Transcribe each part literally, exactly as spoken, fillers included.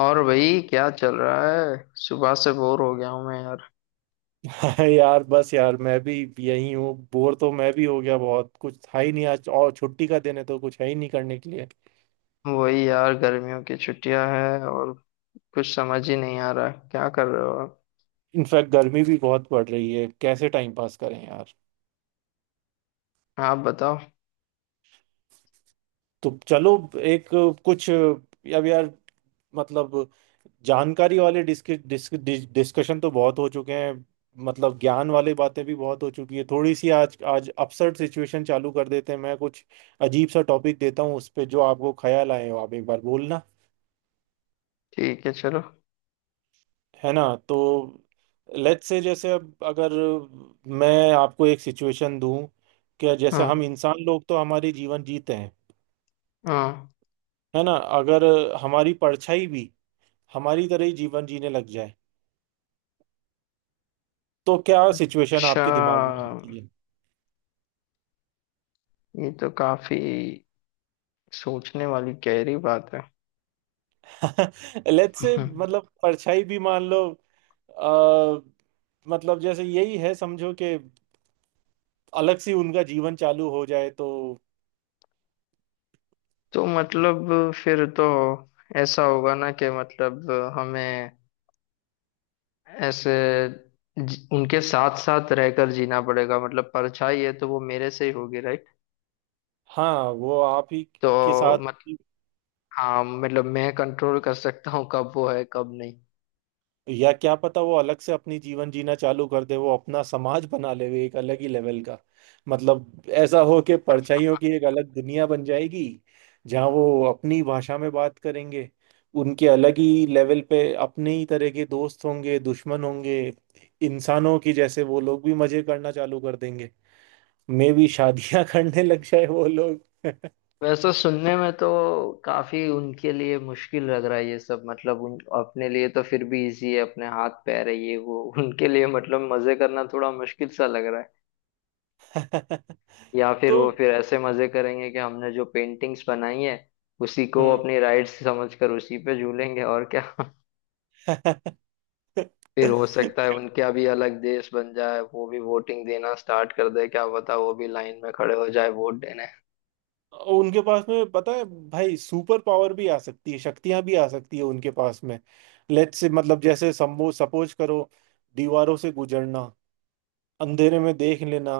और भाई क्या चल रहा है? सुबह से बोर हो गया हूँ मैं यार। हाँ यार, बस यार, मैं भी यही हूँ। बोर तो मैं भी हो गया, बहुत कुछ था ही नहीं आज, और छुट्टी का दिन है तो कुछ है ही नहीं करने के लिए। वही यार, गर्मियों की छुट्टियां हैं और कुछ समझ ही नहीं आ रहा है। क्या कर रहे हो आप? इनफैक्ट गर्मी भी बहुत पड़ रही है, कैसे टाइम पास करें यार? आप बताओ। तो चलो, एक कुछ अब यार, मतलब जानकारी वाले डिस्क, डिस्क, डिस, डिस्कशन तो बहुत हो चुके हैं, मतलब ज्ञान वाले बातें भी बहुत हो चुकी है। थोड़ी सी आज आज अपसर्ड सिचुएशन चालू कर देते हैं। मैं कुछ अजीब सा टॉपिक देता हूँ, उस पे जो आपको ख्याल आए हो आप एक बार बोलना, ठीक है, चलो। है ना? तो लेट्स से जैसे, अब अगर मैं आपको एक सिचुएशन दूं कि जैसे हम हाँ। इंसान लोग तो हमारी जीवन जीते हैं, हाँ। है ना? अगर हमारी परछाई भी हमारी तरह ही जीवन जीने लग जाए, तो क्या सिचुएशन अच्छा, आपके दिमाग में आती ये तो काफी सोचने वाली गहरी बात है। है? लेट्स से, हम्म। मतलब परछाई भी मान लो अ, मतलब जैसे यही है समझो कि अलग से उनका जीवन चालू हो जाए तो। तो मतलब फिर तो ऐसा होगा ना कि मतलब हमें ऐसे जी- उनके साथ साथ रहकर जीना पड़ेगा। मतलब परछाई है तो वो मेरे से ही होगी। हाँ, वो आप ही के तो साथ। मत हाँ, मतलब मैं कंट्रोल कर सकता हूँ कब वो है कब नहीं। या क्या पता वो अलग से अपनी जीवन जीना चालू कर दे, वो अपना समाज बना ले, वो एक अलग ही लेवल का। मतलब ऐसा हो कि परछाइयों की एक अलग दुनिया बन जाएगी, जहाँ वो अपनी भाषा में बात करेंगे, उनके अलग ही लेवल पे अपने ही तरह के दोस्त होंगे, दुश्मन होंगे। इंसानों की जैसे वो लोग भी मजे करना चालू कर देंगे, मे भी शादियां करने लग जाए वो लोग। वैसे सुनने में तो काफी उनके लिए मुश्किल लग रहा है ये सब। मतलब उन अपने लिए तो फिर भी इजी है, अपने हाथ पैर है ये वो। उनके लिए मतलब मजे करना थोड़ा मुश्किल सा लग रहा है। या फिर वो तो फिर ऐसे मजे करेंगे कि हमने जो पेंटिंग्स बनाई है उसी को हम्म। अपनी राइट्स समझकर उसी पे झूलेंगे, और क्या। फिर हो सकता है उनका भी अलग देश बन जाए, वो भी वोटिंग देना स्टार्ट कर दे। क्या पता वो भी लाइन में खड़े हो जाए वोट देने। उनके पास में पता है भाई, सुपर पावर भी आ सकती है, शक्तियां भी आ सकती है उनके पास में। लेट्स से, मतलब जैसे समो सपोज करो, दीवारों से गुजरना, अंधेरे में देख लेना,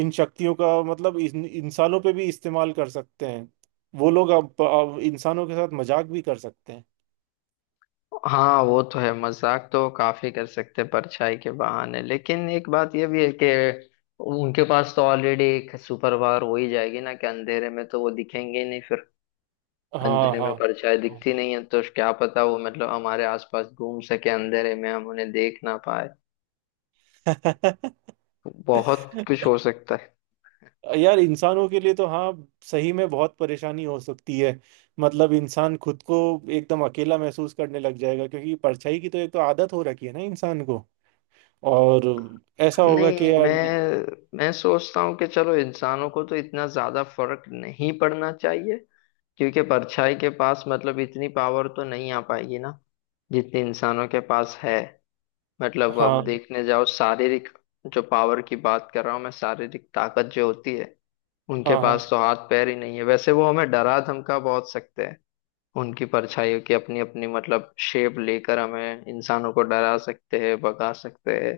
इन शक्तियों का मतलब इन, इंसानों पे भी इस्तेमाल कर सकते हैं। वो लोग अब, अब इंसानों के साथ मजाक भी कर सकते हैं। हाँ, वो तो है, मजाक तो काफी कर सकते हैं परछाई के बहाने। लेकिन एक बात ये भी है कि उनके पास तो ऑलरेडी एक सुपर पावर हो ही जाएगी ना कि अंधेरे में तो वो दिखेंगे ही नहीं फिर। हाँ अंधेरे में हाँ। परछाई दिखती नहीं है, तो क्या पता वो मतलब हमारे आसपास घूम सके अंधेरे में, हम उन्हें देख ना पाए। हाँ। बहुत कुछ हो सकता है। यार इंसानों के लिए तो हाँ, सही में बहुत परेशानी हो सकती है। मतलब इंसान खुद को एकदम अकेला महसूस करने लग जाएगा, क्योंकि परछाई की तो एक तो आदत हो रखी है ना इंसान को। और ऐसा होगा नहीं, कि यार, मैं मैं सोचता हूँ कि चलो इंसानों को तो इतना ज्यादा फर्क नहीं पड़ना चाहिए, क्योंकि परछाई के पास मतलब इतनी पावर तो नहीं आ पाएगी ना जितनी इंसानों के पास है। मतलब अब हाँ देखने जाओ शारीरिक, जो पावर की बात कर रहा हूँ मैं, शारीरिक ताकत जो होती है, उनके हाँ हाँ पास तो हाथ पैर ही नहीं है। वैसे वो हमें डरा धमका बहुत सकते हैं, उनकी परछाइयों की अपनी अपनी मतलब शेप लेकर हमें इंसानों को डरा सकते हैं, भगा सकते हैं।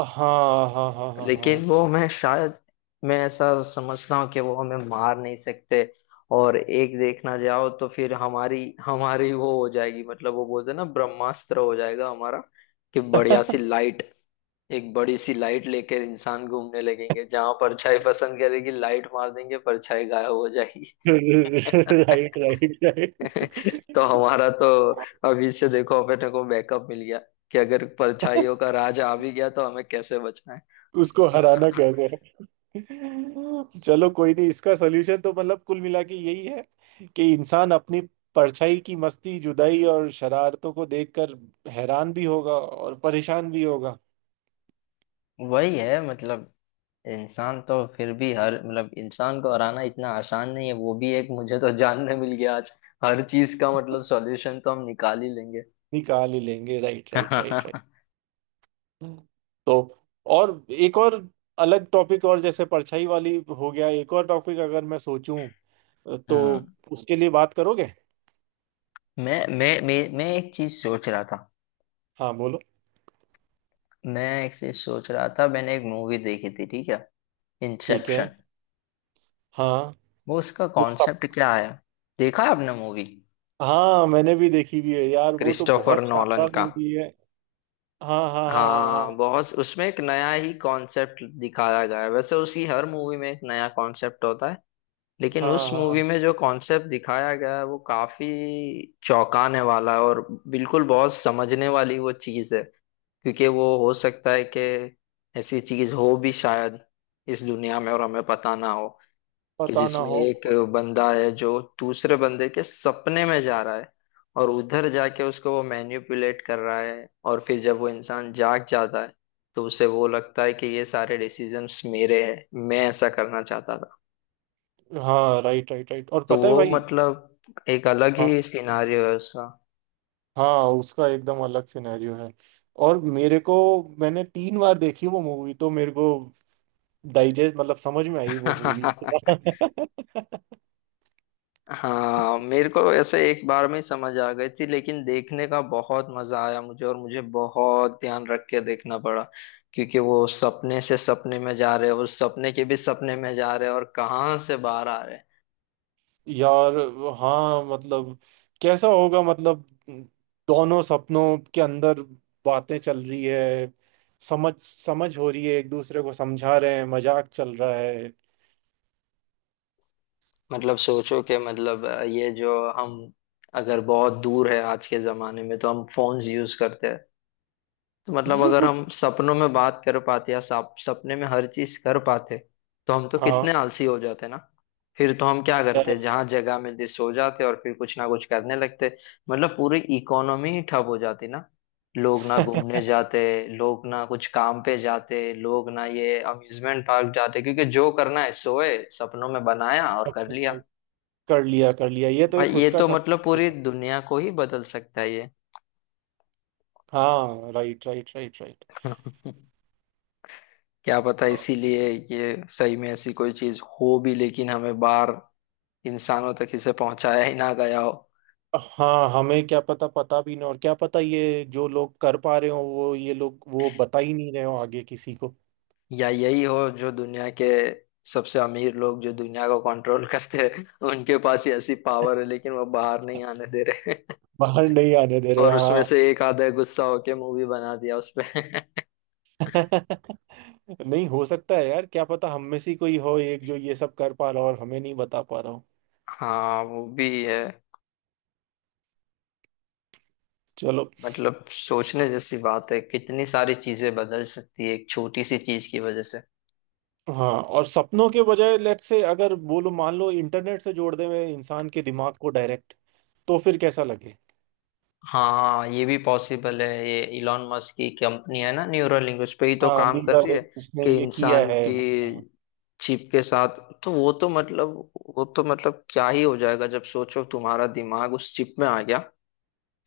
हाँ हाँ हाँ हाँ हाँ। लेकिन वो मैं शायद, मैं ऐसा समझता हूँ कि वो हमें मार नहीं सकते। और एक देखना जाओ तो फिर हमारी, हमारी वो हो जाएगी, मतलब वो बोलते हैं ना ब्रह्मास्त्र हो जाएगा हमारा। कि बढ़िया सी लाइट, एक बड़ी सी लाइट लेकर इंसान घूमने लगेंगे, जहां परछाई पसंद करेगी लाइट मार देंगे, परछाई गायब हो जाएगी। Right right right. तो हमारा तो अभी से देखो अपने को बैकअप मिल गया कि अगर परछाइयों का राज आ भी गया तो हमें कैसे बचना है। उसको हराना कैसे है? चलो कोई नहीं, इसका सोल्यूशन तो मतलब कुल मिला के यही है कि इंसान अपनी परछाई की मस्ती, जुदाई और शरारतों को देखकर हैरान भी होगा और परेशान भी होगा। वही है मतलब, इंसान तो फिर भी हर, मतलब इंसान को हराना इतना आसान नहीं है वो भी एक मुझे तो जानने मिल गया आज। हर चीज का मतलब सॉल्यूशन तो हम निकाल ही लेंगे। निकाल ही लेंगे, राइट राइट राइट राइट। हम्म। तो और एक और अलग टॉपिक, और जैसे परछाई वाली हो गया, एक और टॉपिक अगर मैं सोचूं तो उसके लिए बात करोगे? मैं मैं मैं मैं एक चीज सोच रहा था, हाँ बोलो। मैं एक चीज सोच रहा था, मैंने एक मूवी देखी थी, ठीक है। ठीक है। इंसेप्शन। हाँ वो, उसका वो, कॉन्सेप्ट क्या है? देखा है आपने मूवी? हाँ मैंने भी देखी भी है यार, वो तो क्रिस्टोफर बहुत नॉलन शानदार का। मूवी है। हाँ हाँ हाँ हाँ, हाँ, बहुत। उसमें एक नया ही कॉन्सेप्ट दिखाया गया है। वैसे उसकी हर मूवी में एक नया कॉन्सेप्ट होता है, लेकिन हाँ उस हाँ हाँ हाँ, मूवी में जो कॉन्सेप्ट दिखाया गया है वो काफी चौंकाने वाला है, और बिल्कुल बहुत समझने वाली वो चीज है। क्योंकि वो हो सकता है कि ऐसी चीज हो भी शायद इस दुनिया में और हमें पता ना हो। कि पता ना जिसमें हो। एक बंदा है जो दूसरे बंदे के सपने में जा रहा है, और उधर जाके उसको वो मैनिपुलेट कर रहा है, और फिर जब वो इंसान जाग जाता है तो उसे वो लगता है कि ये सारे डिसीजंस मेरे हैं, मैं ऐसा करना चाहता था। हाँ राइट राइट राइट, और तो पता है वो भाई। मतलब एक अलग ही हाँ, सिनारियो है उसका। हाँ उसका एकदम अलग सिनेरियो है। और मेरे को, मैंने तीन बार देखी वो मूवी, तो मेरे को डाइजेस्ट मतलब समझ में आई वो मूवी। हाँ, मेरे को ऐसे एक बार में ही समझ आ गई थी, लेकिन देखने का बहुत मजा आया मुझे, और मुझे बहुत ध्यान रख के देखना पड़ा क्योंकि वो सपने से सपने में जा रहे हैं, और सपने के भी सपने में जा रहे हैं, और कहाँ से बाहर आ रहे हैं। यार, हाँ मतलब कैसा होगा? मतलब दोनों सपनों के अंदर बातें चल रही है, समझ समझ हो रही है, एक दूसरे को समझा रहे हैं, मजाक चल रहा है। मतलब सोचो कि मतलब अ, ये जो हम, अगर बहुत दूर है आज के जमाने में तो हम फोन्स यूज करते हैं, तो मतलब अगर हम सपनों में बात कर पाते या सप, सपने में हर चीज कर पाते तो हम तो हाँ कितने आलसी हो जाते ना। फिर तो हम क्या करते, यार, जहां जगह मिलती सो जाते और फिर कुछ ना कुछ करने लगते। मतलब पूरी इकोनॉमी ही ठप हो जाती ना। लोग ना घूमने जाते, लोग ना कुछ काम पे जाते, लोग ना ये अम्यूजमेंट पार्क जाते, क्योंकि जो करना है सोए सपनों में बनाया और कर लिया। कर लिया कर लिया, ये तो भाई एक ये खुद का तो मतलब कंसेप्ट पूरी होता दुनिया को ही बदल सकता है है। हाँ राइट राइट राइट राइट। ये। क्या पता इसीलिए ये सही में ऐसी कोई चीज हो भी, लेकिन हमें बाहर इंसानों तक इसे पहुंचाया ही ना गया हो। हाँ, हमें क्या पता, पता भी नहीं, और क्या पता ये जो लोग कर पा रहे हो वो, ये लोग वो बता ही नहीं रहे हो आगे किसी को। या यही हो जो दुनिया के सबसे अमीर लोग जो दुनिया को कंट्रोल करते हैं उनके पास ही ऐसी पावर है, लेकिन वो बाहर नहीं आने दे रहे। बाहर नहीं आने दे रहे, और हाँ। उसमें से एक आधा गुस्सा होके मूवी बना दिया उसपे। नहीं, हो सकता है यार, क्या पता हम में से ही कोई हो एक जो ये सब कर पा रहा हो और हमें नहीं बता पा रहा हो। हाँ, वो भी है। चलो। मतलब सोचने जैसी बात है, कितनी सारी चीजें बदल सकती है एक छोटी सी चीज की वजह से। हाँ, और सपनों के बजाय लेट्स से अगर बोलो मान लो इंटरनेट से जोड़ दे मैं इंसान के दिमाग को डायरेक्ट, तो फिर कैसा लगे? हाँ, ये भी पॉसिबल है। ये इलॉन मस्क की कंपनी है ना न्यूरोलिंक, उस पे ही तो हाँ काम कर मीरा रही ने है उसने कि ये किया इंसान है। की चिप के साथ। तो वो तो मतलब, वो तो मतलब क्या ही हो जाएगा, जब सोचो तुम्हारा दिमाग उस चिप में आ गया,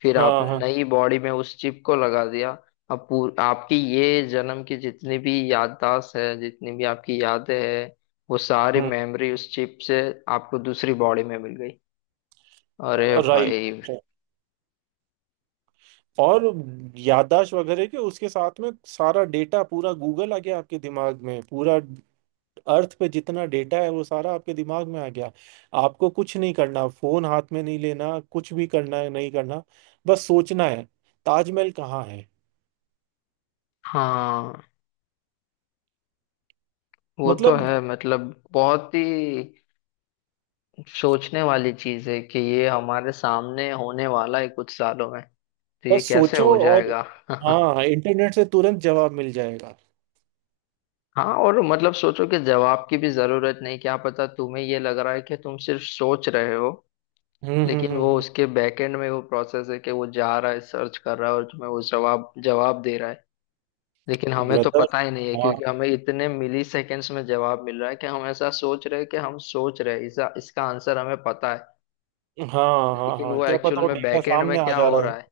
फिर हाँ हाँ आपने हाँ, नई बॉडी में उस चिप को लगा दिया। अब पूर, आपकी ये जन्म की जितनी भी याददाश्त है, जितनी भी आपकी यादें हैं, वो सारी हम्म मेमोरी उस चिप से आपको दूसरी बॉडी में मिल गई। अरे राइट। भाई! और याददाश्त वगैरह के उसके साथ में सारा डेटा पूरा गूगल आ गया आपके दिमाग में, पूरा अर्थ पे जितना डेटा है वो सारा आपके दिमाग में आ गया। आपको कुछ नहीं करना, फोन हाथ में नहीं लेना, कुछ भी करना है नहीं करना, बस सोचना है, ताजमहल कहाँ है। हाँ, वो तो मतलब है। मतलब बहुत ही सोचने वाली चीज है कि ये हमारे सामने होने वाला है कुछ सालों में। तो ये बस कैसे सोचो हो और। जाएगा? हाँ, इंटरनेट से तुरंत जवाब मिल जाएगा। हाँ, और मतलब सोचो कि जवाब की भी जरूरत नहीं, क्या पता तुम्हें ये लग रहा है कि तुम सिर्फ सोच रहे हो, हम्म लेकिन हम्म वो हम्म, उसके बैकएंड में वो प्रोसेस है कि वो जा रहा है सर्च कर रहा है और तुम्हें वो जवाब जवाब दे रहा है। लेकिन हमें तो ब्रदर। पता ही नहीं है हाँ क्योंकि हमें इतने मिली सेकेंड्स में जवाब मिल रहा है कि हम ऐसा सोच रहे हैं कि हम सोच रहे हैं इसका इसका आंसर हमें पता है। हाँ हाँ लेकिन हाँ, वो क्या एक्चुअल पता वो में डेटा बैकएंड में सामने आ क्या जा हो रहा रहा है।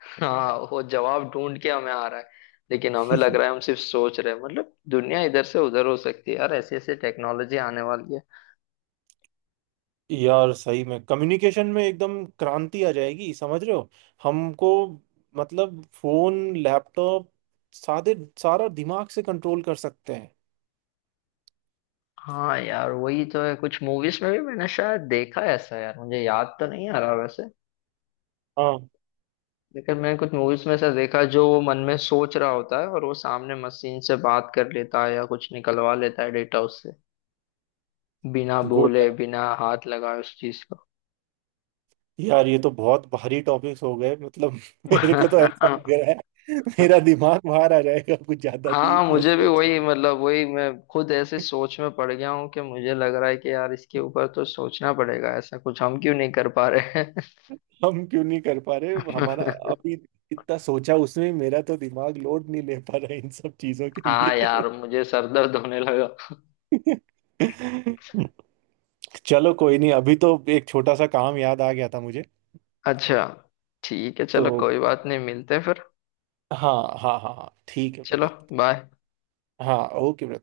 हाँ, वो जवाब ढूंढ के हमें आ रहा है, लेकिन हमें लग है। रहा है हम सिर्फ सोच रहे हैं। मतलब दुनिया इधर से उधर हो सकती है यार, ऐसी ऐसी टेक्नोलॉजी आने वाली है। यार सही में कम्युनिकेशन में एकदम क्रांति आ जाएगी, समझ रहे हो हमको? मतलब फोन, लैपटॉप, सादे सारा दिमाग से कंट्रोल कर सकते हैं। हाँ यार, वही तो है। कुछ मूवीज में भी मैंने शायद देखा है ऐसा यार, मुझे याद तो नहीं आ रहा वैसे, हाँ। लेकिन मैंने कुछ मूवीज में ऐसा देखा जो वो मन में सोच रहा होता है और वो सामने मशीन से बात कर लेता है, या कुछ निकलवा लेता है डेटा उससे, बिना गुड। बोले, बिना हाथ लगाए उस चीज को। यार ये तो बहुत भारी टॉपिक्स हो गए मतलब, मेरे को तो ऐसा लग रहा है मेरा दिमाग बाहर आ जाएगा, कुछ ज्यादा हाँ, डीप में मुझे भी सोच वही, लिया। मतलब वही, मैं खुद ऐसे सोच में पड़ गया हूँ कि मुझे लग रहा है कि यार इसके ऊपर तो सोचना पड़ेगा, ऐसा कुछ हम क्यों नहीं कर पा रहे हैं। हम क्यों नहीं कर पा रहे, हमारा अभी इतना सोचा उसमें मेरा तो दिमाग लोड नहीं ले पा रहा है इन सब चीजों के हाँ लिए। यार, मुझे सर दर्द होने लगा। चलो कोई नहीं, अभी तो एक छोटा सा काम याद आ गया था मुझे। अच्छा, ठीक है, तो चलो कोई बात नहीं, मिलते हैं फिर। हाँ हाँ हाँ हाँ, ठीक है चलो, ब्रदर। बाय। हाँ ओके ब्रदर।